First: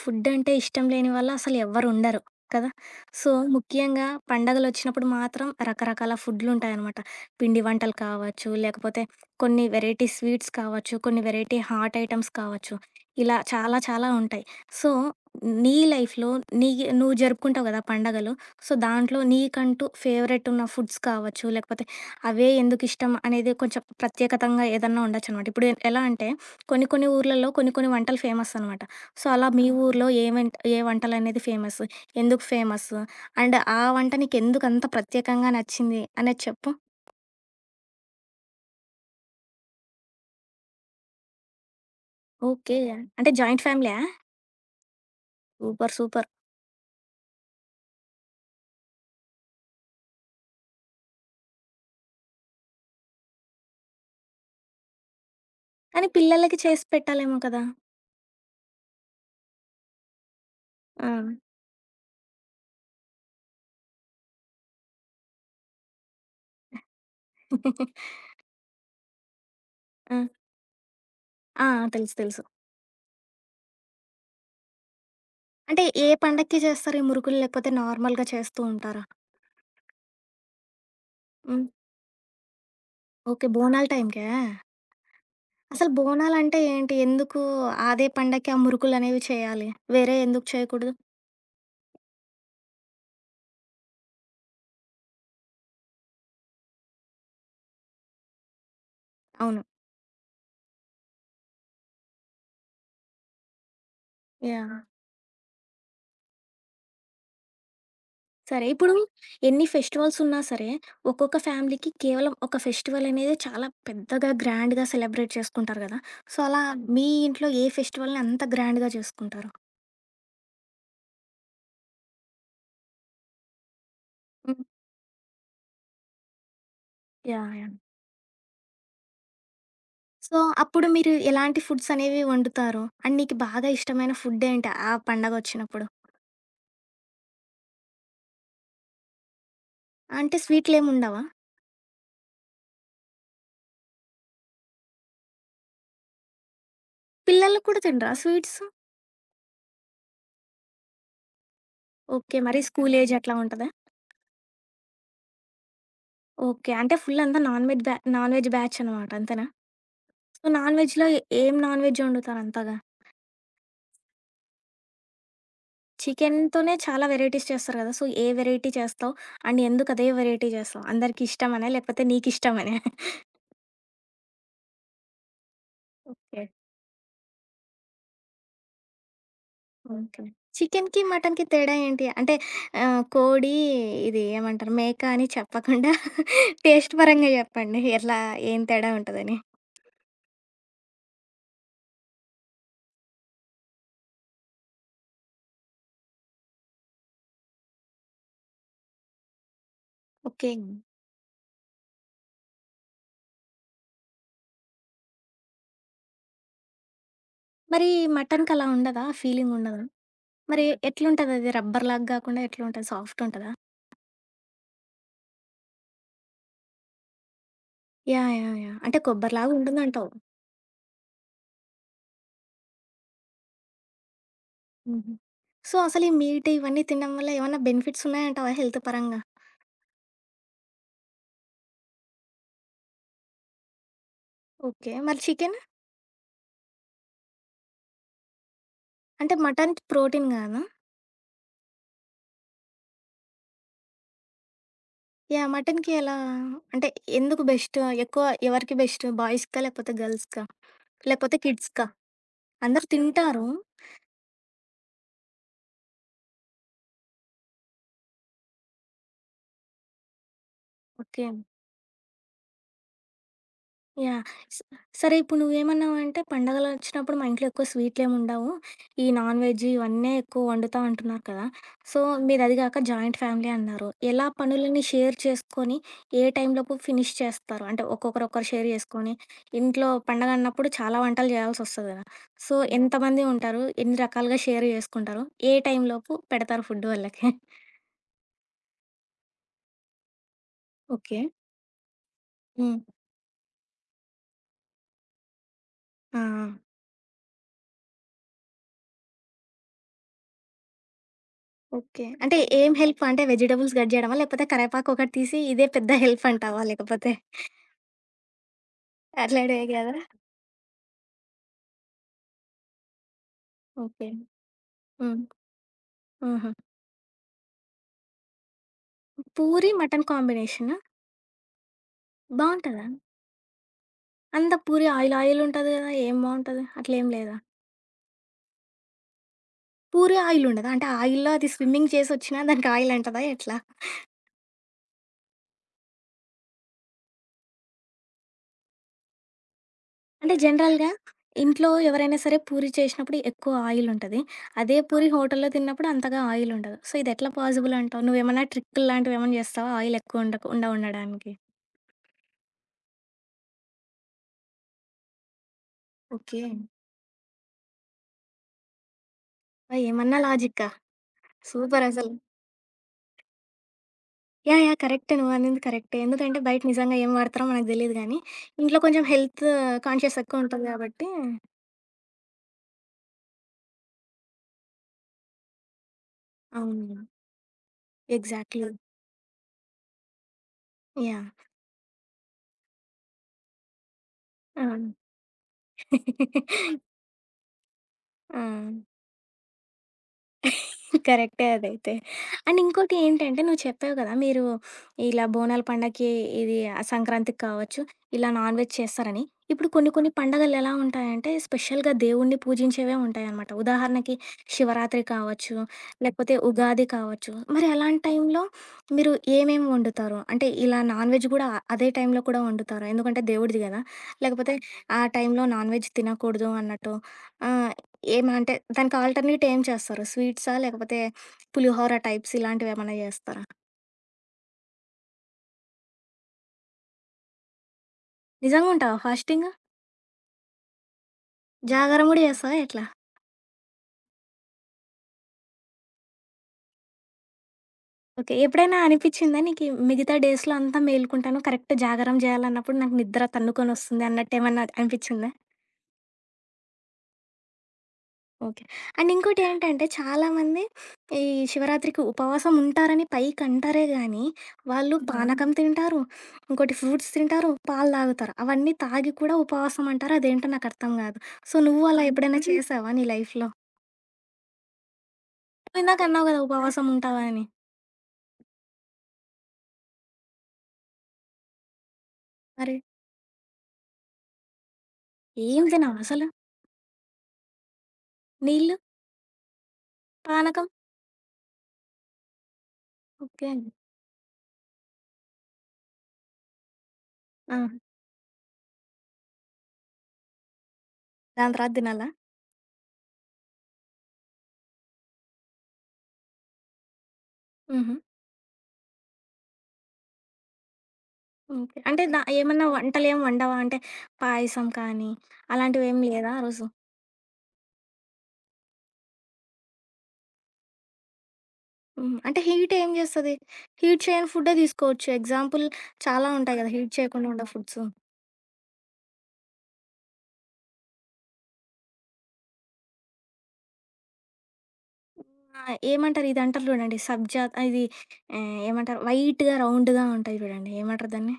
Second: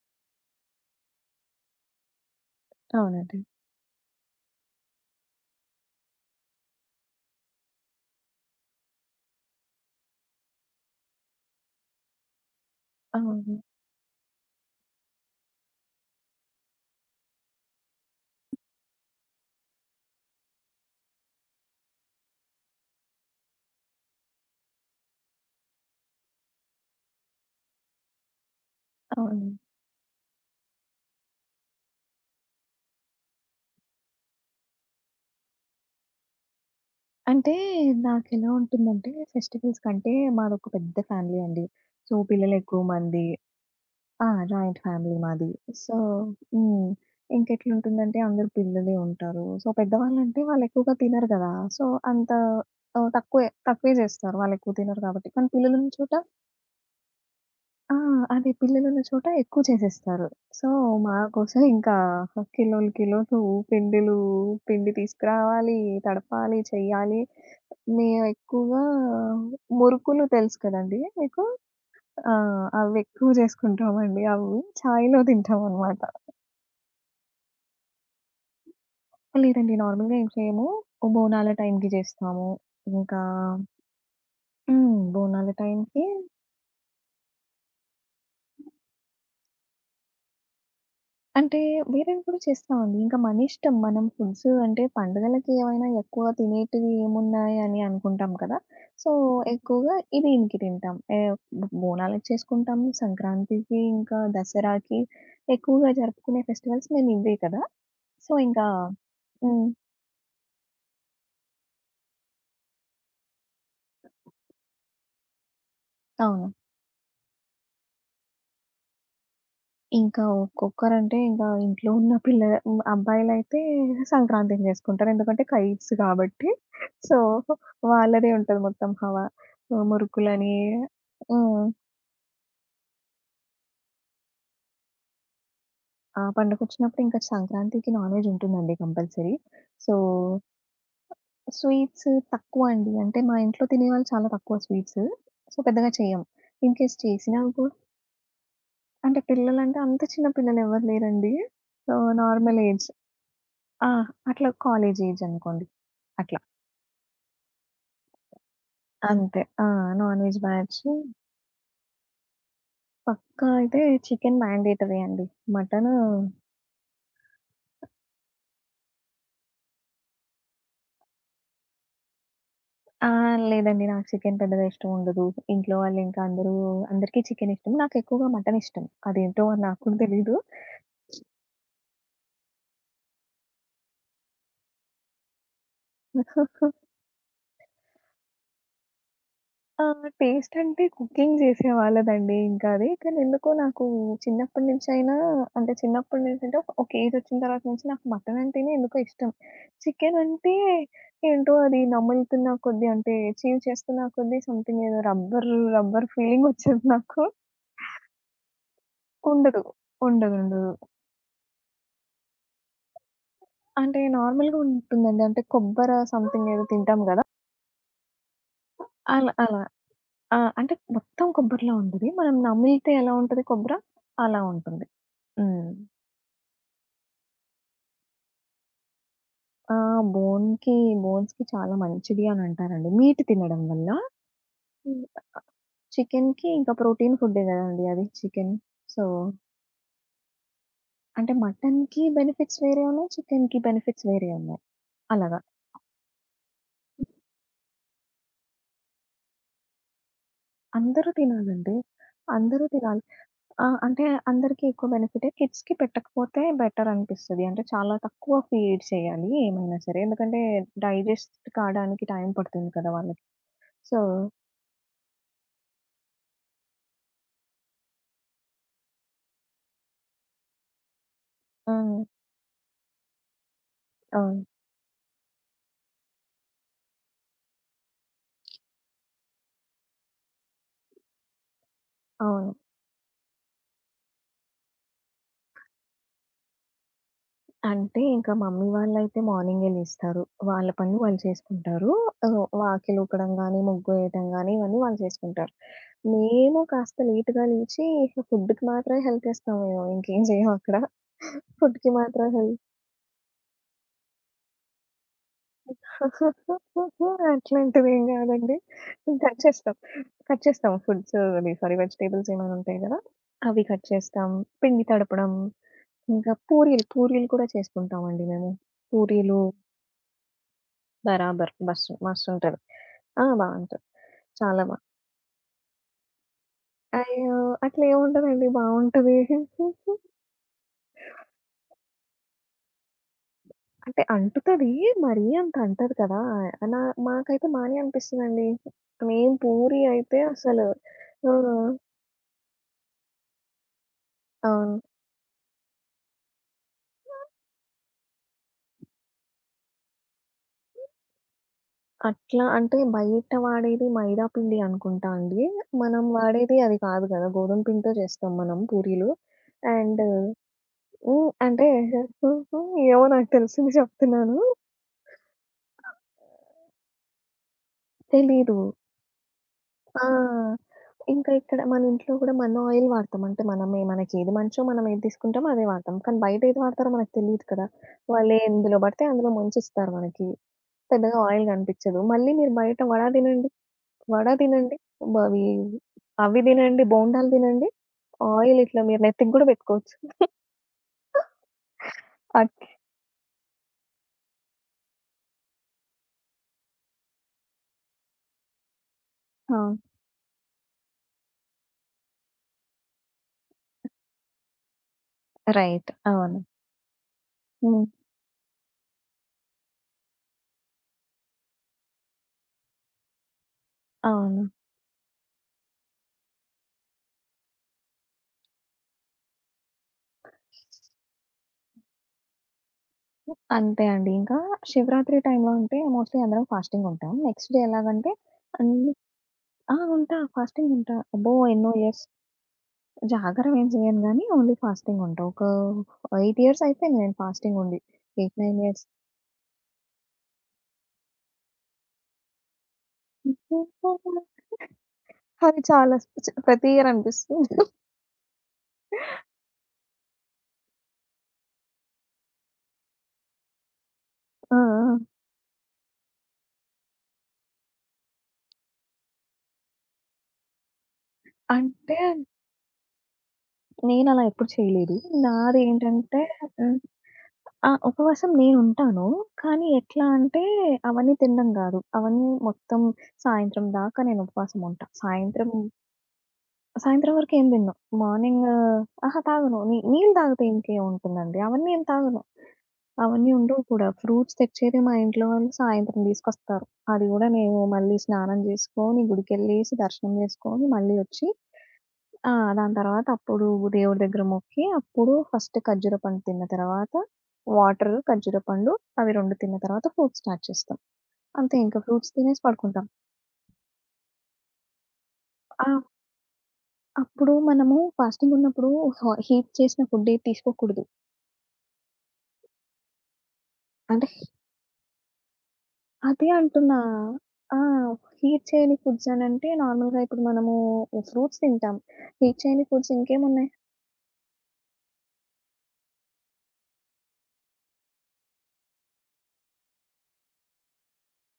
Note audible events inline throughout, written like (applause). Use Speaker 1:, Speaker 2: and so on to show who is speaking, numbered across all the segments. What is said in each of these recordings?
Speaker 1: ఫుడ్డంటే ఇష్టం లేని వాళ్ళు అసలు ఎవరు ఉండరు. కదా! సో,
Speaker 2: అవునండి.
Speaker 1: ముఖ్యంగా పండుగలొచ్చినప్పుడు మాత్రం రకరకాల ఫుడ్‌లుంటాయనమాట. పిండి వంటలు కావచ్చు, లేకపోతే కొన్ని వెరైటీ స్వీట్స్ కావచ్చు, కొన్ని వెరైటీ హాట్ ఐటమ్స్ కావచ్చు, ఇలా
Speaker 2: అవును.
Speaker 1: చాలా, చాలా ఉంటాయి. సో, నీ లైఫ్‌లో నీ నువ్వు జరుపుకుంటావు గదా పండగలు. సో, దాంట్లో నీకంటూ ఫేవరెట్ ఉన్న ఫుడ్స్ కావచ్చు, లేకపోతే అవే ఎందుకు ఇష్టం అనేది కొంచెం ప్రత్యేకతంగా ఏదన్నా ఉండొచ్చనమాట. ఇప్పుడు ఎలా అంటే, కొన్ని, కొన్ని ఊర్లలో కొన్ని, కొన్ని వంటలు ఫేమస్ అనమాట. సో, అలా
Speaker 2: అవును.
Speaker 1: మీ ఊరిలో ఏ వంట ఏ వంటలనేవి ఫేమస్? ఎందుకు ఫేమస్సు? అండ్ ఆ వంట నీకెందుకంత ప్రత్యేకంగా నచ్చింది అనేది చెప్పు?
Speaker 2: అంటే నాకెలా ఉంటుందంటే, ఫెస్టివల్స్‌ కంటే మాదొక పెద్ద ఫ్యామిలీ అండి. So,
Speaker 1: okay.
Speaker 2: పిల్లలెక్కువ మంది.
Speaker 1: అంటే జాయింట్ ఫ్యామిలియ?
Speaker 2: ఆ! జాయింట్ ఫ్యామిలీ మాది.
Speaker 1: సూపర్.
Speaker 2: So
Speaker 1: super.
Speaker 2: హ్మ్. ఇంకెట్లుంటుందంటే, అందరూ పిల్లలే ఉంటారు. సో, పెద్దవా‌ళ్ళంటే వాళ్ళెక్కువగా తినరు కదా! సో, అంత ఆహ్, తక్కువే తక్కువే జేస్తారు. వాళ్ళెక్కువ తినరు గాబట్టి. కానీ పిల్లలున్న
Speaker 1: కానీ
Speaker 2: చోట
Speaker 1: పిల్లలకి చేసి పెట్టాలేమో కదా!
Speaker 2: ఆ! అది పిల్లలున్న చోట ఎక్కువ చేసేస్తారు. సో,
Speaker 1: ఆ!
Speaker 2: మాకోసం ఇంకా కిలోలు, కిలోలు పిండిలు పిండి తీసుకురావాలి, తడపాలి, చెయ్యాలి.
Speaker 1: (giggles)
Speaker 2: మేవెక్కువగా
Speaker 1: ఆ!
Speaker 2: మురుకులు తెలుసు కదండీ మీకు?
Speaker 1: ఆ! తెలుసు.
Speaker 2: ఆ!
Speaker 1: తెలుసు.
Speaker 2: అవెక్కువ జేసుకుంటామండి. అవి చాయిలో (giggles)
Speaker 1: అంటే
Speaker 2: తింటామన్నమాట.
Speaker 1: ఏ పండక్కి జేస్తారు ఈ మురుకులు? లేకపోతే నార్మల్‌గా చేస్తు ఉంటారా?
Speaker 2: లేదండి. నార్మల్‌గా ఏం చేయము. బోనాల
Speaker 1: హ్మ్.
Speaker 2: టైమ్‌కి జేస్తాము. ఇంకా
Speaker 1: ఓకే. బోనాల టైమ్‌కా?
Speaker 2: హ్మ్. బోనాల
Speaker 1: అసలు
Speaker 2: టైమ్‌కి.
Speaker 1: బోనాలంటే ఏంటి? ఎందుకు అదే పండక్కి ఆ మురుకులనేవి చేయాలి? వేరే ఎందుకు చేయకూడదు?
Speaker 2: అంటే వేరేవి కూడా చేస్తాం అండి. ఇంకా మనిష్టం. మనం ఫుడ్సు అంటే పండుగలకేమైనా ఎక్కువ తినేటివి ఏమున్నాయి అని అనుకుంటాం కదా! సో,
Speaker 1: అవును.
Speaker 2: ఎక్కువగా ఇది దీనికి తింటాం. ఏవ్ బొ బోనాలకి చేసుకుంటాం, సంక్రాంతికి, ఇంకా
Speaker 1: యాహ్!
Speaker 2: దసరాకి ఎక్కువగా జరుపుకునే ఫెస్టివల్స్ మేమివే కదా! సో, ఇంకా
Speaker 1: సరే. ఇప్పుడు
Speaker 2: హ్మ్.
Speaker 1: ఎన్ని ఫెస్టివల్స్ ఉన్నా సరే, ఒక్కొక్క ఫ్యామిలీకి కేవలం ఒక ఫెస్టివల్ అనేది చాలా పెద్దగా గ్రాండ్‌గా సెలబ్రేట్ చేసుకుంటారు కదా! సో,
Speaker 2: అవును.
Speaker 1: అలా మీ ఇంట్లో ఏ ఫెస్టివల్‌ని అంత గ్రాండ్‌గా జేసుకుంటారు?
Speaker 2: ఇంకా ఒక్కొక్కరంటే ఇంగా ఇంట్లో ఉన్న పిల్లల హ్మ్ అబ్బాయిలైతే
Speaker 1: హ్మ్.
Speaker 2: సంక్రాంతిని జేసుకుంటారు. ఎందుకంటే, కైట్స్ గాబట్టి. So,
Speaker 1: yeah!
Speaker 2: వాళ్ళదే
Speaker 1: యాహ్!
Speaker 2: ఉంటది వాళ్ళదే ఉంటది మొత్తం హవా.
Speaker 1: సో,
Speaker 2: మురుకులని
Speaker 1: అప్పుడు మీరు ఎలాంటి
Speaker 2: హ్మ్.
Speaker 1: ఫుడ్స్ అనేవి వండుతారు? అండ్, మీకు బాగా ఇష్టమైన ఫుడ్ ఏంటి? ఆ పండగొచ్చినప్పుడు?
Speaker 2: ఆ! పండకొచ్చినప్పుడింకా సంక్రాంతికి నాన్‍వెజ్ ఉంటుందండి కంపల్సరీ. సో,
Speaker 1: అంటే స్వీట్‌లేముండవా?
Speaker 2: స్వీట్సు తక్కువ అండి. అంటే, మా ఇంట్లో తినేవాళ్ళు చాలా తక్కువ స్వీట్సు. సో, పెద్దగా చెయ్యము. ఇన్‍కేస్ చేసినా
Speaker 1: పిల్లలు
Speaker 2: కూ
Speaker 1: కూడా తినరా స్వీట్సు?
Speaker 2: అంటే, పిల్లలంటే అంత చిన్న పిల్లలు ఎవరు లేరండి. ఆ
Speaker 1: ఓకే.
Speaker 2: నార్మల్
Speaker 1: మరి
Speaker 2: ఏజ్.
Speaker 1: స్కూల్ ఏజ్ అట్లా ఉంటదా?
Speaker 2: ఆ! అట్లా కాలేజ్ ఏజ్ అనుకోండి. అట్లా.
Speaker 1: ఓకే. అంటే, ఫుల్ అంతా నాన్‍వెజ్ బ్యా నాన్ వెజ్ బ్యాచ్ అనమాట
Speaker 2: అంతే.
Speaker 1: అంతేనా?
Speaker 2: ఆ! నాన్‍‍వెజ్
Speaker 1: సో,
Speaker 2: బ్యాచు
Speaker 1: నాన్‍వెజ్‍లో ఏం నాన్‍వెజ్ ఒండుతారు అంతగా?
Speaker 2: పక్కా అయితే చికెను మ్యాండేటరీ అండి. మటను
Speaker 1: చికెనుతోనే చాలా వెరైటీస్ చేస్తారు గదా! సో, ఏ వెరైటీ చేస్తావు? అండ్, ఎందుకు, అదే వెరైటీ జేస్తావు? అందరికి ఇష్టమనా? లేకపోతే నీకు ఇష్టమనా?
Speaker 2: ఆ!
Speaker 1: (chuckles) ఇష్టమనా?
Speaker 2: లేదండి. నాకు చికెను పెద్దగా ఇష్టముండదు. ఇంట్లో వాళ్ళింకా
Speaker 1: ఓకే.
Speaker 2: అందరూ అందరికి చికెనిష్టం. నాకెక్కువగా మటను ఇష్టం. అదేంటో, నాకు కూడా
Speaker 1: ఓకే.
Speaker 2: తెలీదు.
Speaker 1: చికెనుకి, మటనుకి తేడా ఏంటి? అంటే, ఆహ్, కోడి ఇది ఏమంటారు? మేక అని చెప్పకుండా (chuckles) టేస్ట్ పరంగా
Speaker 2: (chuckles)
Speaker 1: చెప్పండి? ఎట్లా, ఏం తేడా ఉంటదని?
Speaker 2: ఆ! టేస్ట్ అంటే, కుకింగ్ జేసేవాళ్ళదండి ఇంకా అది. కానెందుకో నాకు చిన్నప్పటినుంచైనా అంటే, చిన్నప్పటి నుంచి అంటే, ఒక ఏజ్ ఒచ్చిన తర్వాత నుంచి నాకు మటను అంటేనే ఎందుకో ఇష్టం. Chicken
Speaker 1: okay.
Speaker 2: అంటే, ఏంటో అది నములుతున్న కొద్దీ అంటే, చీవ్ చేస్తున్న కొద్దీ సమ్‌థింగ్ ఏదో రబ్బర్ రబ్బర్ ఫీలింగ్ ఒచ్చేది నాకు.
Speaker 1: మరి, మటనుకలా ఉండదా? ఫీలింగ్
Speaker 2: ఉండదు.
Speaker 1: ఉండదా?
Speaker 2: ఉండదుండదు.
Speaker 1: మరి ఎట్లుంటదది? రబ్బర్ లాగా గాకుండా ఎట్లుంటది? సాఫ్ట్ ఉంటదా?
Speaker 2: అంటే, నార్మల్‍గా ఉంటుందండి. అంటే, కొబ్బర సమ్‌థింగ్ ఏదో తింటాం గదా!
Speaker 1: యాహ్! యాహ్! యాహ్! అంటే
Speaker 2: అల్
Speaker 1: కొబ్బరి
Speaker 2: అలా.
Speaker 1: లాగుంటుందంటావు?
Speaker 2: ఆ! అంటే మొత్తం కొబ్బరిలా ఉండది. మనం నమిలితే ఎలా ఉంటది కొబ్బరా? అలా ఉంటుంది.
Speaker 1: హుహు.
Speaker 2: హ్మ్.
Speaker 1: సో, అసలు ఈ మీట్ ఇవన్నీ తినడం వల్ల ఏమైనా బెనిఫిట్స్ ఉన్నాయంటావా హెల్త్ పరంగా?
Speaker 2: ఆ! బోన్‌కి బోన్స్‌కి చాలా మంచిది అని అంటారండి మీట్ తినడం వల్ల.
Speaker 1: ఓకే.
Speaker 2: హ్మ్.
Speaker 1: మరి చికెను?
Speaker 2: చికెన్‌కి ఇంకా ప్రోటీన్ ఫుడ్డే కదండీ! అది చికెన్. సో
Speaker 1: అంటే మటన్ ప్రోటీన్ గాదా?
Speaker 2: అంటే మటన్‌కి బెనిఫిట్స్ వేరే ఉన్నాయి. చికెన్‌కి బెనిఫిట్స్ వేరే ఉన్నాయి. అలాగా.
Speaker 1: యాహ్! మటన్‌కి ఎలా అంటే ఎందుకు బెస్టు ఎక్కువ? ఎవరికి బెస్టు బాయ్స్‌కా? లేకపోతే గర్ల్స్‌కా?
Speaker 2: అందరూ
Speaker 1: లేకపోతే
Speaker 2: తినాలండి.
Speaker 1: కిడ్స్‌కా?
Speaker 2: అందరూ
Speaker 1: అందరూ
Speaker 2: తినాలి.
Speaker 1: తింటారు.
Speaker 2: ఆహ్, అంటే అందరికి ఎక్కువ బెనిఫిటే. కిడ్స్‌కి పెట్టకపోతే బెటర్ అనిపిస్తది. అంటే చాలా తక్కువ ఫీడ్ చేయాలి ఏమైనా సరే. ఎందుకంటే,
Speaker 1: ఓకే.
Speaker 2: డైజెస్ట్ కావడానికి టైం పడుతుంది కదా వాళ్ళకి. So
Speaker 1: yeah! స సరే ఇప్పుడు నువ్వేమన్నావంటే, పండుగలొచ్చినప్పుడు మా ఇంట్లో ఎక్కువ స్వీట్‌లేమి ఉండవు. ఈ నాన్‌వెజ్ ఇవన్నీ ఎక్కువ వండుతం అంటున్నారు కదా! సో
Speaker 2: ఆ!
Speaker 1: మీరదిగాక జాయింట్ ఫ్యామిలీ అన్నారు. ఎలా
Speaker 2: అవును.
Speaker 1: పనులన్నీ షేర్ చేసుకొని, ఏ టైంలోపు ఫినిష్ చేస్తారు? అంటే ఒక్కొక్కరు ఒకరు షేర్ చేసుకొని, ఇంట్లో పండుగన్నప్పుడు చాలా వంటలు జేయాల్సొస్తది కదా!
Speaker 2: అవును.
Speaker 1: సో ఎంతమంది ఉంటారు? ఎన్ని రకాలుగా షేర్ జేసుకుంటారు? ఏ టైంలోపు పెడతారు ఫుడ్ వాళ్ళకి? (chuckles)
Speaker 2: అంటే ఇంకా మమ్మీ వాళ్ళైతే మార్నింగే లేస్తారు. వాళ్ళ పని వాళ్ళు
Speaker 1: ఓకే.
Speaker 2: చేసుకుంటారు. ఆహ్,
Speaker 1: హ్మ్.
Speaker 2: వాకిలి ఊకడం గాని, ముగ్గు వేయటం గాని ఇవన్నీ వాళ్ళు చేసుకుంటారు.
Speaker 1: ఆ! ఆ!
Speaker 2: మేము కాస్త లేట్‌గా లేచి, ఫుడ్‌కి మాత్రమే హెల్ప్ ఇస్తాము. మేము (chuckles) ఇంకేం చేయమక్కడ. ఫుడ్‌కి
Speaker 1: ఓకే.
Speaker 2: మాత్రమే
Speaker 1: అంటే
Speaker 2: హెల్
Speaker 1: ఏం హెల్ప్? అంటే వెజిటబుల్స్ కట్ జేయడమా, లేకపోతే కరివేపాకు ఒకటి తీసి ఇదే (chuckles) పెద్ద హెల్ప్ అంటావా,
Speaker 2: (giggles)
Speaker 1: లేకపోతే?
Speaker 2: అట్లాంటివేం కాదండి. కట్
Speaker 1: అట్లాంటివేం
Speaker 2: చేస్తాం,
Speaker 1: గాదా?
Speaker 2: కట్ చేస్తాం. ఫుడ్స్ సారీ వెజిటబుల్స్ ఏమైనా ఉంటాయి కదా! అవి కట్
Speaker 1: ఓకే.
Speaker 2: చేస్తాం. పిండి
Speaker 1: హ్మ్.
Speaker 2: తడపడం, ఇంకా
Speaker 1: హుహు.
Speaker 2: పూరీలు పూరీలు కూడా చేసుకుంటాం అండి మేము. పూరీలు
Speaker 1: పూరి మటన్ కాంబినేషనా?
Speaker 2: బరాబర్ బస్సు మస్తు ఉంటది.
Speaker 1: బావుంటదా?
Speaker 2: ఆ! బావుంటది.
Speaker 1: అంతా
Speaker 2: చాలా బా
Speaker 1: పూరి ఆయిల్ ఆయిల్ ఉంటది గదా! ఏం బావుంటది. అట్లేమి
Speaker 2: అయ్యో!
Speaker 1: లేదా?
Speaker 2: అట్లా ఏముంటదండి బావుంటది. (giggles)
Speaker 1: పూరి ఆయిల్ ఉండదా? అంటే ఆయిల్‌లో అది స్విమ్మింగ్ చేసొచ్చిన (chuckles) దానికి ఆయిల్ అంటదా ఎట్లా?
Speaker 2: అంటే అంటుతది. మరి అంతటదు కదా! నా మాకైతే మానే అనిపిస్తుందండి. మేము పూరి అయితే
Speaker 1: అంటే
Speaker 2: అసలు
Speaker 1: జనరల్‌గా
Speaker 2: ఆ!
Speaker 1: ఇంట్లో ఎవరైనా సరే పూరి చేసినప్పుడు ఎక్కువ ఆయిల్ ఉంటది. అదే
Speaker 2: అవును.
Speaker 1: పూరి హోటల్‌లో తిన్నప్పుడు అంతగా ఆయిల్ ఉండదు. సో ఇది ఎట్లా పాజిబుల్ అంటావు? నువ్వేమన్నా ట్రిక్కులు లాంటిలేమన్నా చేస్తావా? ఆయిలెక్కువ ఉండకుండా ఉండడానికి?
Speaker 2: అట్లా అంటే బయట వాడేది మైదా పిండి అనుకుంటా అండి. మనం
Speaker 1: ఓకే.
Speaker 2: వాడేది అది కాదు కదా! గోధుమ పిండితో చేస్తాం మనం పూరీలు.
Speaker 1: ఆ!
Speaker 2: అండ్
Speaker 1: ఏమన్నా లాజిక్కా.
Speaker 2: ఉ అంటే
Speaker 1: సూపరసలు.
Speaker 2: (giggles) ఏమో నాకు తెలిసింది చెప్తున్నాను.
Speaker 1: యాహ్! యాహ్! కరెక్టే. నువ్వు అనింది కరెక్టే. ఎందుకంటే బయట నిజంగా ఏం వాడతారో మనకి తెలియదు గానీ,
Speaker 2: తెలీదు.
Speaker 1: ఇంట్లో కొంచెం హెల్తు
Speaker 2: ఆ!
Speaker 1: కాన్షియస్ ఎక్కువ ఉంటది కాబట్టి
Speaker 2: ఇంకా ఇక్కడ మన ఇంట్లో కూడా మన ఆయిల్ వాడతాం. అంటే మనమే మనకేది మంచో మనమేది తీసుకుంటామో అదే వాడతాం. కానీ బయటేది వాడతారో
Speaker 1: అవును.
Speaker 2: మనకు తెలియదు కదా!
Speaker 1: ఎగ్జాక్ట్‌లీ.
Speaker 2: వాళ్ళెందులో పడితే అందులో ముంచిస్తారు మనకి. పెద్దగా
Speaker 1: యాహ్!
Speaker 2: ఆయిల్ కనిపిచ్చదు. మళ్ళీ మీరు బయట వడ తినండి, వడ తినండి,
Speaker 1: అవును.
Speaker 2: బవీ అవి
Speaker 1: (chuckles)
Speaker 2: తినండి, బోండాలు తినండి ఆయిల్ ఇట్లా
Speaker 1: ఆ!
Speaker 2: మీరు నెత్తికి కూడా పెట్టుకోవచ్చు.
Speaker 1: (chuckles) కరెక్టే అదైతే.
Speaker 2: (chuckles)
Speaker 1: అండ్
Speaker 2: అక్
Speaker 1: ఇంకోటి ఏంటంటే, నువ్వు చెప్పావు కదా! మీరు ఇలా బోనాల పండగకి, ఇది ఆ సంక్రాంతికి కావచ్చు ఇలా నాన్‌వెజ్ చేస్తారని. ఇప్పుడు
Speaker 2: ఆ!
Speaker 1: కొన్ని కొన్ని పండగలెలా ఉంటాయంటే, స్పెషల్‌గా దేవుణ్ణి పూజించేవే ఉంటాయన్నమాట. ఉదాహరణకి, శివరాత్రి కావచ్చు
Speaker 2: రైట్.
Speaker 1: లేకపోతే
Speaker 2: అవును.
Speaker 1: ఉగాది కావచ్చు, మరి
Speaker 2: హ్మ్.
Speaker 1: అలాంటి టైంలో మీరు ఏమేమి వండుతారు? అంటే ఇలా నాన్‌వెజ్ గూడా అదే టైంలో కూడా వండుతారు, ఎందుకంటే దేవుడిది గదా!
Speaker 2: అవును.
Speaker 1: లేకపోతే ఆ టైంలో నాన్‌వెజ్ తినకూడదు అన్నట్టు ఆహ్, ఏం అంటే దానికి ఆల్‌టర్‌నేట్ ఏం చేస్తారు, స్వీట్సా లేకపోతే పులిహోర టైప్స్ ఇలాంటివేమన్నా జేస్తారా?
Speaker 2: అంతే అండి. ఇంకా శివరాత్రి టైంలో ఉంటే మోస్ట్‌లీ అందరం ఫాస్టింగ్ ఉంటాం. నెక్స్ట్ డే ఎలాగంటే
Speaker 1: నిజంగా
Speaker 2: అన్ని
Speaker 1: ఉంటావా ఫాస్టింగు?
Speaker 2: ఆ! ఉంటా. ఫాస్టింగ్ ఉంటా. అబ్బో! ఎన్నో ఇయర్స్.
Speaker 1: జాగారం గూడా జేస్తావా ఎట్లా?
Speaker 2: జాగరమేం జేయను గాని, ఓన్లీ ఫాస్టింగ్ ఉంటా. ఒక 8 ఇయర్స్ అయిపోయింది నేను ఫాస్టింగ్ ఉండి,
Speaker 1: ఓకే.
Speaker 2: 8, 9 ఇయర్స్.
Speaker 1: ఎప్పుడైనా అనిపించిందా నీకి? మిగతా డేస్‌లో అంతా మేలుకుంటాను. కరెక్ట్ జాగారం జేయాలన్నప్పుడు నాకు నిద్ర తన్నుకొనిస్తుంది
Speaker 2: (giggles)
Speaker 1: అన్నట్టేమన్నా అనిపించిందా?
Speaker 2: అది చాలా స్పెషల్. ప్రతి ఇయర్ అనిపిస్తుంది. (chuckles)
Speaker 1: ఓకే. అండ్ ఇంకోటి ఏంటంటే, చాలామంది. (sniffs) ఈ శివరాత్రికి ఉపవాసం ఉంటారని పైకంటారే గానీ,
Speaker 2: ఆ!
Speaker 1: వాళ్ళు
Speaker 2: ఆ!
Speaker 1: పానకం తింటారు. ఇంకోటి ఫ్రూట్స్ తింటారు. పాలు తాగుతారు. అవన్నీ తాగి కూడా ఉపవాసం అంటారు. అదేంటో నాకు అర్థం గాదు! సో, నువ్వు
Speaker 2: అంటే
Speaker 1: అలా ఎప్పుడైనా చేశావా నీ లైఫ్‌లో?
Speaker 2: నేనలా ఎప్పుడు చేయలేదు.
Speaker 1: నువ్వు ఇందాక
Speaker 2: నాదేంటంటే
Speaker 1: అన్నావు కదా
Speaker 2: హ్.
Speaker 1: ఉపవాసం ఉంటావని?
Speaker 2: ఆ ఉపవాసం నేనుంటాను. కానీ ఎట్లా అంటే, అవన్నీ తిండం గాదు. అవన్నీ
Speaker 1: మరి?
Speaker 2: మొత్తం సాయంత్రం దాకా నేను ఉపవాసం ఉంటా. సాయంత్రము
Speaker 1: ఏం తినవాసలు?
Speaker 2: సాయంత్రం వరకు ఏం తినను. మార్నింగ్
Speaker 1: నీళ్ళు?
Speaker 2: అహా! తాగను. ని నీళ్ళు తాగితే
Speaker 1: పానకం?
Speaker 2: ఇంకేముంటుందండి. అవన్నీ ఏం తాగను. అవన్నీ ఉండవు
Speaker 1: ఓకే.
Speaker 2: కూడా, ఫ్రూట్స్ తెచ్చేది మా ఇంట్లో వాళ్ళు సాయంత్రం తీసుకొస్తారు. అది గూడా మేమే
Speaker 1: ఆ!
Speaker 2: మళ్ళీ స్నానం చేసుకొని, గుడికెళ్ళేసి, దర్శనం చేసుకొని, మళ్ళీ ఒచ్చి
Speaker 1: దాని తర్వాత తినాలా?
Speaker 2: ఆ! దాని తర్వాత అప్పుడు దేవుడి దగ్గర మొక్కి, అప్పుడు ఫస్ట్ ఖర్జూర పండు తిన్న తర్వాత, వాటర్,
Speaker 1: హుహు.
Speaker 2: ఖర్జూర పండు అవి 2 తిన్న తర్వాత ఫ్రూట్స్ స్టార్ట్ చేస్తాం. అంతే ఇంక
Speaker 1: ఓకే. అంటే,
Speaker 2: ఫ్రూట్స్
Speaker 1: ధ
Speaker 2: తినేసి
Speaker 1: ఏమన్నా
Speaker 2: పడుకుంటాం.
Speaker 1: వంటలేం వండవా? అంటే పాయసం కానీ,
Speaker 2: ఆ!
Speaker 1: అలాంటివేం లేదా ఆరోజు?
Speaker 2: అప్పుడూ మనము ఫాస్టింగున్నప్పుడు హ హీట్ చేసిన ఫుడ్ ఏది తీసుకోకూడదు.
Speaker 1: హుహు. అంటే హీట్ ఏంజేస్తది. హీట్
Speaker 2: అంటే
Speaker 1: చేయని ఫుడ్డే దీసుకోవచ్చు. ఎగ్జాంపుల్
Speaker 2: అదే
Speaker 1: చాలా ఉంటాయి గదా!
Speaker 2: అంటున్నా.
Speaker 1: హీట్ చేయకుండా ఉండే
Speaker 2: ఆ!
Speaker 1: ఫుడ్సు.
Speaker 2: హీట్ చేయని ఫుడ్స్ అనంటే నార్మల్‌గా ఇప్పుడు మనము ఈ ఫ్రూట్స్ తింటాం. హీట్ చేయని ఫుడ్స్ ఇంకేమున్నాయి?
Speaker 1: ఆ! ఏమంటరు? ఇదంటరు జూడండి. సబ్జా ఆహ్, ఇది ఆహ్, ఏమంటరు? వైట్‌గా, రౌండ్‌గా ఉంటయి జూడండి. ఏమంటరు దాన్ని?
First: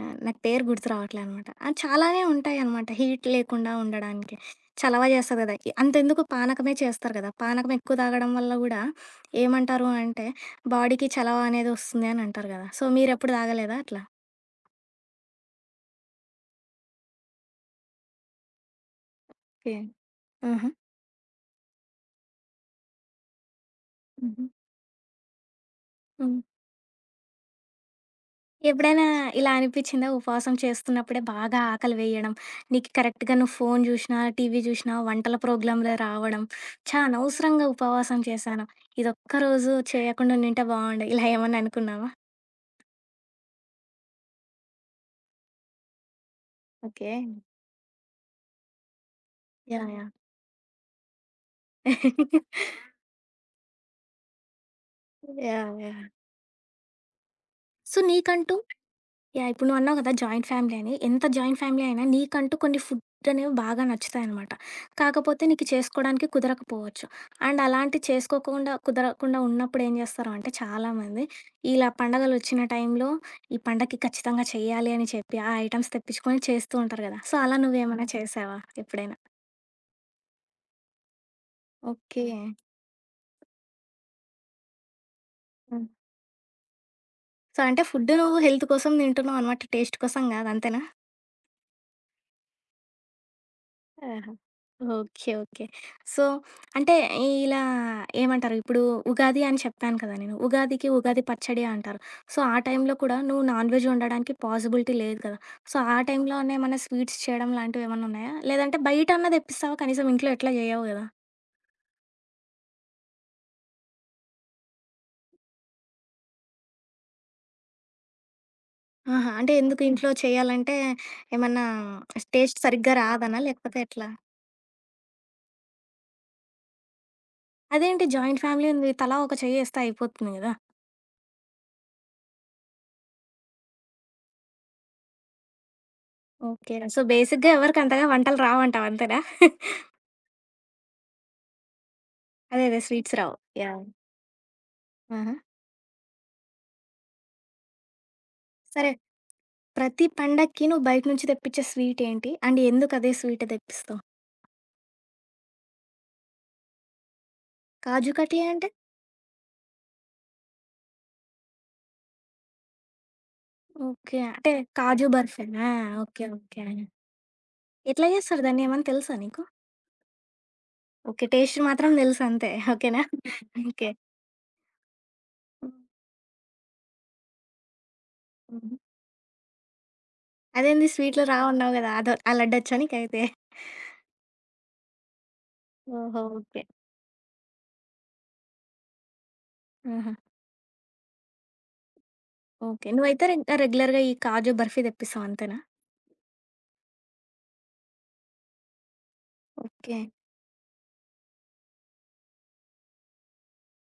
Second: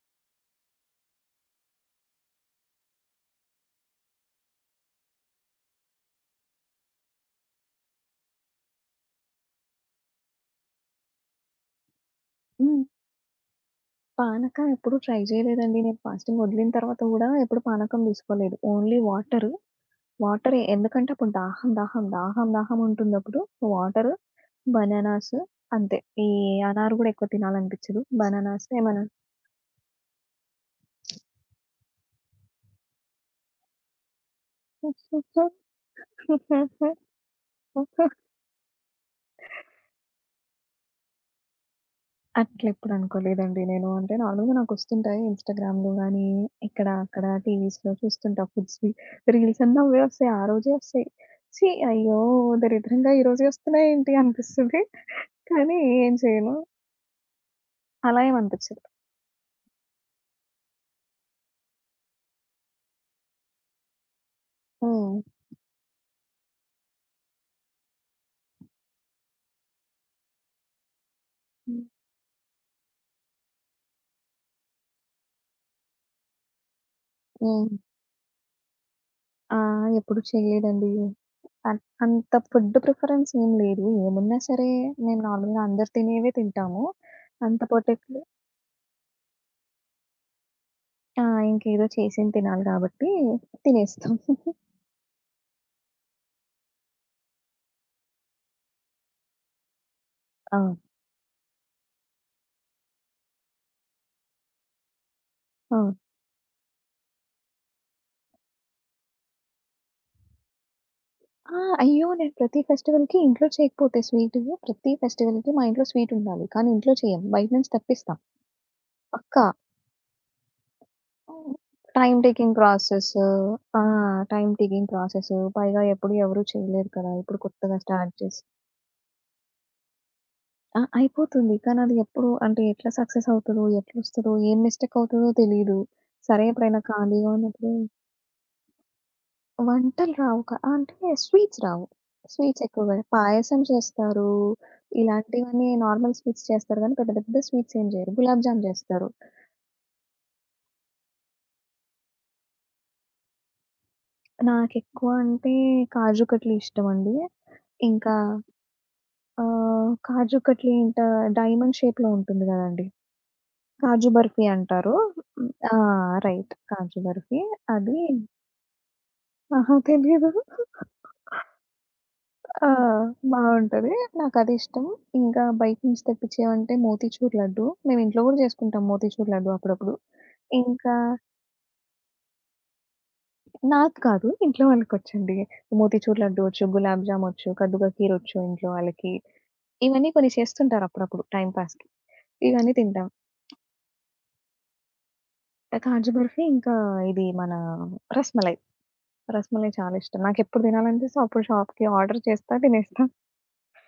Speaker 1: ఆహ్, నాకు పేరు గుర్తు రావట్లేనమాట. ఆ చాలానే ఉంటాయనమాట హీట్ లేకుండా ఉండడానికి. చలవ జేస్తది గదా! ఇ అంతెందుకు పానకమే చేస్తరు గదా! పానకమెక్కువ తాగడం వల్ల గూడా ఏమంటారు అంటే, బాడీకి చలవ అనేది ఒస్తుంది అనంటారు గదా!
Speaker 2: హ్మ్.
Speaker 1: సో, మీరెప్పుడు దాగలేదా అట్లా?
Speaker 2: పానకం ఎప్పుడు ట్రై జేయలేదండి. నేను ఫాస్టింగ్ ఒదిలిన తరువాత గూడా ఎప్పుడూ పానకం దీసుకోలేదు. Only water
Speaker 1: okay.
Speaker 2: వాటరే,
Speaker 1: ఆహా!
Speaker 2: ఎందుకంటే అప్పుడు దాహం, దాహం, దాహం, దాహం ఉంటుందప్పుడు. వాటరు,
Speaker 1: హుహు.
Speaker 2: బనానాస్ అంతే. ఈ
Speaker 1: హ్మ్.
Speaker 2: అనార్ గూడా ఎక్కువ తినాలనిపిచ్చదు. బనానాస్ ఏమనా
Speaker 1: ఎప్పుడైనా ఇలా అనిపిచ్చిందా? ఉపవాసం చేస్తున్నప్పుడే బాగా ఆకలి వెయ్యడం, నీకు కరెక్ట్‌గా నువ్వు ఫోను జూసినా, టీవీ జూసినా వంటల ప్రోగ్లామ్‌లే రావడం. ఛా! అనవసరంగా
Speaker 2: (giggles)
Speaker 1: ఉపవాసం చేసాను. ఇదొక్కరోజు చేయకుండా ఉండింటే బాగుండు. (chuckles) ఇలా ఏమన్నా అనుకున్నావా?
Speaker 2: అట్లెప్పుడు అనుకోలేదండి నేను. అంటే నార్మల్‌గా నాకొస్తుంటాయి ఇన్‌స్టాగ్రామ్‌లో గాని, ఇక్కడా అక్కడా
Speaker 1: ఓకే.
Speaker 2: టీవీస్‌లో చూస్తుంటా ఫుడ్స్‌వీ. రీల్సన్నీ
Speaker 1: యాహ్!
Speaker 2: అవ్వే
Speaker 1: యాహ్!
Speaker 2: ఒస్తయి. ఆరోజే ఒస్తయి. ఛీ! అయ్యో!
Speaker 1: (chuckles)
Speaker 2: దరిద్రంగా ఈరోజే ఒస్తున్నాయేంటి అనిపిస్తుంది. (giggles)
Speaker 1: యాహ్!
Speaker 2: కానీ
Speaker 1: యాహ్!
Speaker 2: ఏం చేయను
Speaker 1: సో
Speaker 2: అలా ఏం
Speaker 1: నీకంటూ
Speaker 2: అనిపించదు.
Speaker 1: యాహ్! ఇప్పుడు నువ్వన్నావు కదా! జాయింట్ ఫ్యామిలీ అని. ఎంత జాయింట్ ఫ్యామిలీ అయినా నీకంటూ కొన్ని ఫుడ్ అనేవి బాగా నచ్చుతాయనమాట.
Speaker 2: హ్మ్.
Speaker 1: కాకపోతే నీకు చేసుకోడానికి కుదరకపోవచ్చు. అండ్ అలాంటివి చేసుకోకుండా, కుదరకుండా ఉన్నప్పుడేం చేస్తారు అంటే చాలామంది,
Speaker 2: హ్మ్.
Speaker 1: ఇలా పండుగలొచ్చిన టైంలో, ఈ పండగకి ఖచ్చితంగా చేయాలి అని చెప్పి, ఆ ఐటెమ్స్ తెప్పించుకొని చేస్తూ ఉంటారు కదా! సో అలా
Speaker 2: హ్మ్.
Speaker 1: నువ్వేమైనా చేసావా ఎప్పుడైనా?
Speaker 2: ఆహ్, ఎప్పుడూ చేయలేదండి. అన్
Speaker 1: ఓకే.
Speaker 2: అంత ఫుడ్ ప్రిఫరెన్స్ ఏం లేదు. ఏమున్నా సరే మేము నార్మల్‌గా
Speaker 1: హ్మ్.
Speaker 2: అందరూ తినేవే తింటాము.
Speaker 1: సో
Speaker 2: అంత
Speaker 1: అంటే ఫుడ్
Speaker 2: పర్టిక్యుల
Speaker 1: నువ్వు హెల్త్ కోసం తింటున్నావన్నమాట. టేస్ట్ కోసం కాదు. అంతేనా?
Speaker 2: ఆ! ఇంకేదో చేసింది తినాలి కాబట్టి, తినేస్తాం.
Speaker 1: ఆహా!
Speaker 2: (chuckles)
Speaker 1: ఓకే. ఓకే. సో, అంటే ఇలా ఏమంటారు, ఇప్పుడు ఉగాది అని చెప్పాను కదా నేను.
Speaker 2: ఆ!
Speaker 1: ఉగాదికి ఉగాది పచ్చడి అంటారు. సో ఆ టైంలో కూడా నువ్వు నాన్‌వెజ్ వండడానికి పాసిబిలిటీ లేదు కదా! సో
Speaker 2: ఆ!
Speaker 1: ఆ టైంలో నేమన్నా స్వీట్స్ చేయడం లాంటివేమన్నున్నాయా? లేదంటే బయటన్నా తెప్పిస్తావా కనీసం? ఇంట్లో ఎట్లా చెయ్యవు కదా!
Speaker 2: ఆ! అయ్యో! నేను ప్రతి ఫెస్టివల్‌కి ఇంట్లో చేయకపోతే స్వీట్, ప్రతి ఫెస్టివల్‌కి మా ఇంట్లో స్వీట్ ఉండాలి. కానీ, ఇంట్లో చేయం. బయట నుంచి తెప్పిస్తాం.
Speaker 1: ఆహా!
Speaker 2: పక్కా.
Speaker 1: అంటే ఎందుకు ఇంట్లో చేయాలంటే
Speaker 2: అవును.
Speaker 1: ఏమన్నా
Speaker 2: టైమ్ టేకింగ్
Speaker 1: టేస్ట్ సరిగ్గా
Speaker 2: ప్రాసెసు.
Speaker 1: రాదనా లేకపోతే
Speaker 2: ఆ!
Speaker 1: ఎట్లా?
Speaker 2: Time taking process. పైగా ఎప్పుడు ఎవరు చేయలేరు కదా! ఇప్పుడు కొత్తగా
Speaker 1: అదేంటి?
Speaker 2: స్టార్ట్ చేసి
Speaker 1: జాయింట్ ఫ్యామిలీ ఉంది. తలా ఒక చెయ్యేస్తే అయిపోతుంది కదా!
Speaker 2: ఆ! అయిపోతుంది. కానీ, అది ఎప్పుడు అంటే ఎట్లా సక్సెస్ అవుతదో, ఎట్లొస్తదో, ఏం మిస్టేక్ అవుతదో తెలీదు. సరే,
Speaker 1: ఓకే.
Speaker 2: ఎప్పుడైనా
Speaker 1: సో,
Speaker 2: ఖాళీగా
Speaker 1: బేసిక్‌గా
Speaker 2: ఉన్నప్పుడు
Speaker 1: ఎవరికంతగా వంటలు రావంటావంతేనా? (chuckles)
Speaker 2: వంటలు రావుక ఆహ్, అంటే స్వీట్స్ రావు. స్వీట్స్
Speaker 1: అదే. అదే.
Speaker 2: ఎక్కువగా
Speaker 1: స్వీట్స్ రావు.
Speaker 2: పాయసం
Speaker 1: యాహ్!
Speaker 2: చేస్తారు.
Speaker 1: ఆహ!
Speaker 2: ఇలాంటివన్నీ నార్మల్ స్వీట్స్ చేస్తారు కానీ, పెద్ద పెద్ద స్వీట్స్ ఏం జెయ్యరు. గులాబ్ జామ్
Speaker 1: సరే.
Speaker 2: జేస్తారు.
Speaker 1: ప్రతి పండక్కి నువ్వు బయట నుంచి తెప్పించే స్వీట్ ఏంటి? And ఎందుకదే sweet తెప్పిస్తావు?
Speaker 2: నాకెక్కువ అంటే కాజు కట్లీ ఇష్టమండి.
Speaker 1: కాజు
Speaker 2: ఇంకా
Speaker 1: కట్లీ అంటే?
Speaker 2: ఆహ్, కాజు కట్లీ అంటే డైమండ్ షేప్‌లో ఉంటుంది కదండీ! కాజు
Speaker 1: ఓకే.
Speaker 2: బర్ఫీ
Speaker 1: అంటే
Speaker 2: అంటారు.
Speaker 1: కాజు
Speaker 2: హ్మ్.
Speaker 1: బర్ఫేనా?
Speaker 2: ఆ!
Speaker 1: Okay.
Speaker 2: Right
Speaker 1: okay.
Speaker 2: Kaju barfi. అదీ
Speaker 1: ఎట్లా చేస్తారు దాన్ని? ఏమన్నా తెలుసా నీకు?
Speaker 2: అహా! తెలియదు. (chuckles)
Speaker 1: ఓకే. టేస్ట్ మాత్రం తెలుసంతే.
Speaker 2: ఆ!
Speaker 1: ఓకేనా? (chuckles) ఓకే.
Speaker 2: బావుంటది. నాకది ఇష్టం. ఇంకా బయట నుంచి తెప్పించేవంటే మోతిచూర్ లడ్డు. మేమింట్లో కూడా
Speaker 1: హ్మ్.
Speaker 2: చేసుకుంటాం మోతిచూర్ లడ్డు అప్పుడప్పుడు.
Speaker 1: అదేంది?
Speaker 2: ఇంకా
Speaker 1: స్వీట్లు రావన్నావు కదా! అదొ ఆ లడ్డచ్చా నీకైతే? (chuckles)
Speaker 2: నాకు కాదు. ఇంట్లో వాళ్ళకొచ్చండి. మోతిచూర్
Speaker 1: ఓహో!
Speaker 2: లడ్డు
Speaker 1: ఓకే.
Speaker 2: ఒచ్చు, గులాబ్ జామ్ ఒచ్చు, కద్దు కా కీర్ ఒచ్చు ఇంట్లో వాళ్ళకి. ఇవన్నీ
Speaker 1: హుహు.
Speaker 2: కొన్ని చేస్తుంటారప్పుడప్పుడు టైమ్ పాస్‌కి ఇవన్నీ
Speaker 1: ఓకే.
Speaker 2: తింటాం.
Speaker 1: నువ్వైతే రిన్ రెగ్యులర్‌గా ఈ కాజు బర్ఫీ దెప్పిస్తవంతేనా?
Speaker 2: ఆ! కాజు బర్ఫీ ఇంకా ఇది మన రస్‌మలై. రస్‌మలై చాలా
Speaker 1: ఓకే.
Speaker 2: ఇష్టం. నాకెప్పుడు తినాలనిపిస్తే అప్పుడు షాప్‌కి ఆర్డర్ చేస్తా. తినేస్తా. (chuckles)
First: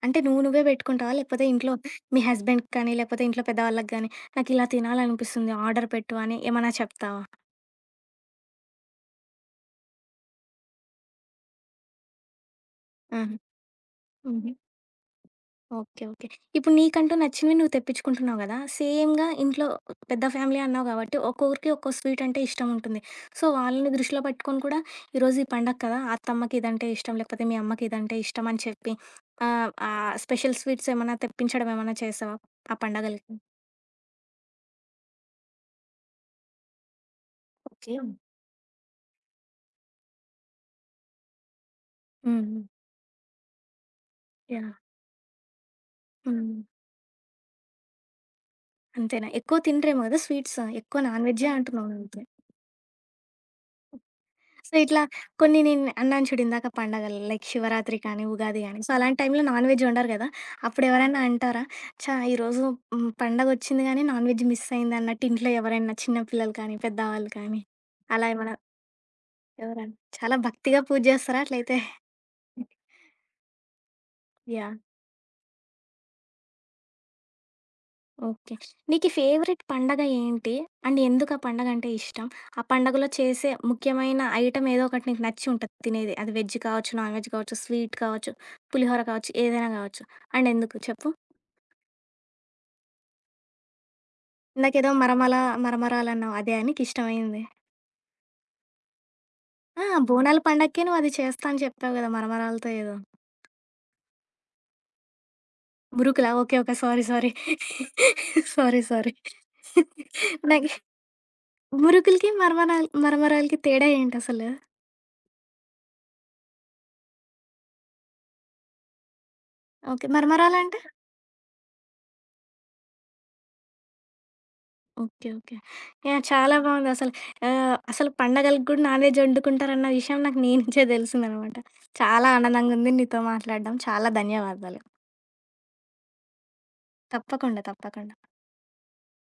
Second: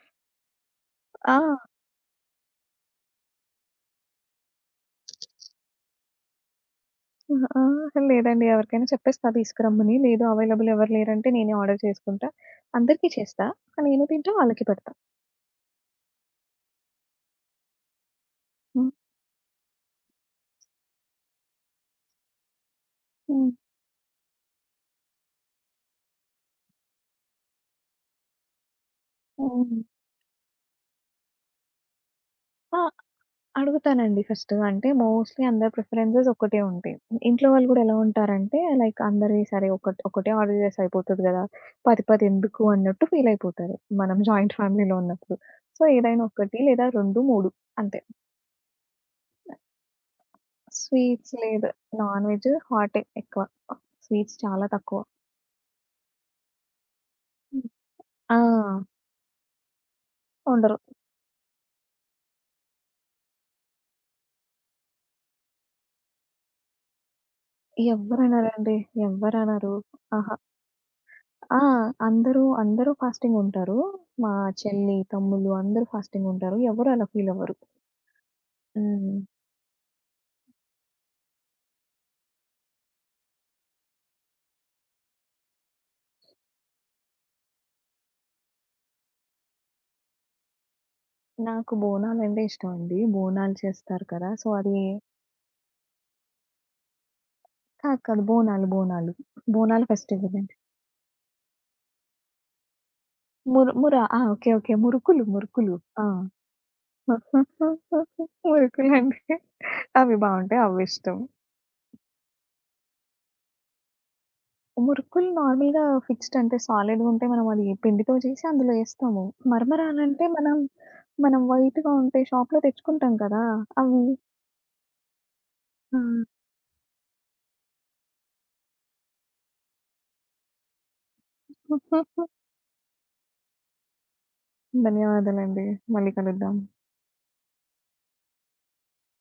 Speaker 1: అంటే నువ్వు నువ్వే పెట్టుకుంటావా? లేకపోతే
Speaker 2: ఆ!
Speaker 1: ఇంట్లో మీ హస్బండ్‌కి కానీ, లేకపోతే ఇంట్లో పెద్దవాళ్ళకి గానీ, నాకిలా తినాలనిపిస్తుంది. ఆర్డర్ పెట్టు అని ఏమన్నా చెప్తావా?
Speaker 2: అహా, ఆ! లేదండి. ఎవరికైనా చెప్పేస్తా తీసుకురమ్మని. లేదు అవైలబుల్ ఎవరు లేరంటే నేనే ఆర్డర్ చేసుకుంటా. అందరికి
Speaker 1: ఆహా!
Speaker 2: చేస్తా. నేను తింటా,
Speaker 1: హుహు.
Speaker 2: వాళ్ళకి పెడతా.
Speaker 1: ఓకే. ఓకే. ఇప్పుడు నీకంటూ నచ్చినవి నువ్వు తెప్పించుకుంటున్నావు కదా!
Speaker 2: హ్మ్.
Speaker 1: సేమ్‌గా ఇంట్లో పెద్ద ఫ్యామిలీ అన్నావు కాబట్టి, ఒక్కొక్కరికి ఒక్కో స్వీట్ అంటే ఇష్టం ఉంటుంది. సో
Speaker 2: హ్మ్.
Speaker 1: వాళ్ళని దృష్టిలో పెట్టుకొని కూడా ఈరోజు ఈ పండగ కదా! అత్తమ్మకిదంటే ఇష్టం, లేకపోతే మీ అమ్మకిదంటే ఇష్టం అని చెప్పి, ఆహ్,
Speaker 2: హుహు.
Speaker 1: ఆ స్పెషల్ స్వీట్స్ ఏమన్నా తెప్పించడం ఏమన్నా చేసావా ఆ
Speaker 2: ఆ!
Speaker 1: పండగలకి?
Speaker 2: అడుగుతానండి ఫస్ట్ అంటే మోస్ట్‌లీ అందరి ప్రిఫరెన్సెస్ ఒకటే ఉంటాయి. ఇంట్లో వాళ్ళు కూడా ఎలా
Speaker 1: ఓకే.
Speaker 2: ఉంటారంటే, లైక్ అందరి సరే, ఒకట్ ఒకటే ఆర్డర్ చేస్తే అయిపోతది కదా! 10
Speaker 1: హ్మ్.
Speaker 2: పదెందుకు?
Speaker 1: హ్మ్.
Speaker 2: అన్నట్టు ఫీల్ అయిపోతారు, మనం జాయింట్
Speaker 1: యాహ్!
Speaker 2: ఫ్యామిలీ‌లో ఉన్నప్పుడు. సో ఏదైనా ఒకటి,
Speaker 1: హ్మ్.
Speaker 2: లేదా 2, 3 అంతే.
Speaker 1: అంతేనా? ఎక్కువ తిన‌రేమో కదా స్వీట్స్! ఎక్కువ నాన్
Speaker 2: స్వీట్స్
Speaker 1: వెజ్జే
Speaker 2: లేదు.
Speaker 1: అంటున్నావు అంతే.
Speaker 2: నాన్‌వేజ్ హాటే ఎక్కువ. స్వీట్స్ చాలా
Speaker 1: సో
Speaker 2: తక్కువ.
Speaker 1: ఇట్లా కొన్ని నేను అన్నాను చూడిందాక పండగలు లైక్ శివరాత్రి కానీ, ఉగాది కానీ
Speaker 2: ఆ!
Speaker 1: సో, అలాంటి టైంలో నాన్ వెజ్ వండరు గదా!
Speaker 2: ఉండరు.
Speaker 1: అప్పుడెవరైనా అంటారా? చా! ఈరోజు హ్మ్ పండగొచ్చింది గానీ నాన్‌వెజ్ మిస్ అయిందన్నట్టు. ఇంట్లో ఎవరైనా చిన్న పిల్లలు కానీ, పెద్దవాళ్ళు కానీ అలా ఏమైనా
Speaker 2: ఎవ్వరనరండి. ఎవ్వరనరు.
Speaker 1: ఎవర‌న్న
Speaker 2: అహా!
Speaker 1: చాలా భక్తిగా పూజ చేస్తారా
Speaker 2: ఆ!
Speaker 1: అట్లయితే?
Speaker 2: అందరూ అందరూ ఫాస్టింగ్ ఉంటారు. మా
Speaker 1: యాహ్!
Speaker 2: చెల్లి, తమ్ముళ్ళు అందరూ ఫాస్టింగ్ ఉంటారు. ఎవరు అలా ఫీల్‌ అవ్వరు.
Speaker 1: ఓకే. నీకీ
Speaker 2: హ్మ్.
Speaker 1: ఫేవరైట్ పండుగ ఏంటి? అండ్ ఎందుకు ఆ పండగ అంటే ఇష్టం? ఆ పండుగలో చేసే ముఖ్యమైన ఐటెమ్ ఏదోకటి నీకు నచ్చి ఉంటది తినేది. అది వెజ్ కావచ్చు, నాన్‌వెజ్ కావచ్చు, స్వీట్ కావచ్చు, పులిహోర కావచ్చు, ఏదైనా కావచ్చు. అండ్ ఎందుకు చెప్పు?
Speaker 2: నాకు బోనాలం‌డే ఇష్టమండి. బోనాలు చేస్తారు కదా! సో అది
Speaker 1: ఇందాకేదో మర‌మల మరమరాలన్నావు. అదా నీకిష్టమైంది?
Speaker 2: ఆ! కాదు‌. బోనాలు‌ బోనాలు.
Speaker 1: ఆ!
Speaker 2: బోనాలు
Speaker 1: బోనాల
Speaker 2: ఫెస్టివలే.
Speaker 1: పండకి నువ్వు అది చేస్తా అని చెప్పావు కదా! మరమరాలతో ఏదో.
Speaker 2: ము‌ర‌ముర ఆ! ఓ‌కే. ఓకే. మురుకులు, మురుకులు ఆ!
Speaker 1: మురుకులా? ఓ‌కే. ఒక. సారి సారి. (chuckles) సారి సారి
Speaker 2: మురుకులంటే
Speaker 1: (chuckles)
Speaker 2: అవి బావుంటాయి.
Speaker 1: నాకి
Speaker 2: అవ్విష్టం.
Speaker 1: మురుకులకి, మ‌ర‌మల్ మరమరాలకి తేడా ఏంటసలు?
Speaker 2: మురుకులు నార్మల్‌గా ఫిక్స్‌డ్‌ అంటే సాలిడ్‌గుంటా‌‌‌‌యి. మనం అది పిండితో చేసి అందులో ఏస్తాము.
Speaker 1: ఓ‌కే.
Speaker 2: మరమరాలంటే మనం
Speaker 1: మరమరా‌లంటే?
Speaker 2: మనం వైట్‌గా ఉం‌టా‌యి. షాప్‌లో తెచ్చుకుంటాం కదా! అవి.
Speaker 1: ఓ‌కే. ఓ‌కే. యాహ్!
Speaker 2: హా!
Speaker 1: చాలా బావుందసలు. ఆహ్, అసలు పండగలకి కూడా నాన్‌వెజ్ ఒండుకుంటారన్న‌ విషయం నాకు నీ‌నుంచే తెలిసిందన్నమాట.
Speaker 2: (giggles)
Speaker 1: చాలా ఆనందంగుంది నీతో మాట్లాడడం. చాలా ధన్యవాదాలు.
Speaker 2: ధన్యవాదాలండి. మళ్ళీ కలుద్దాం.
Speaker 1: తప్పకుండా. తప్పకుండా.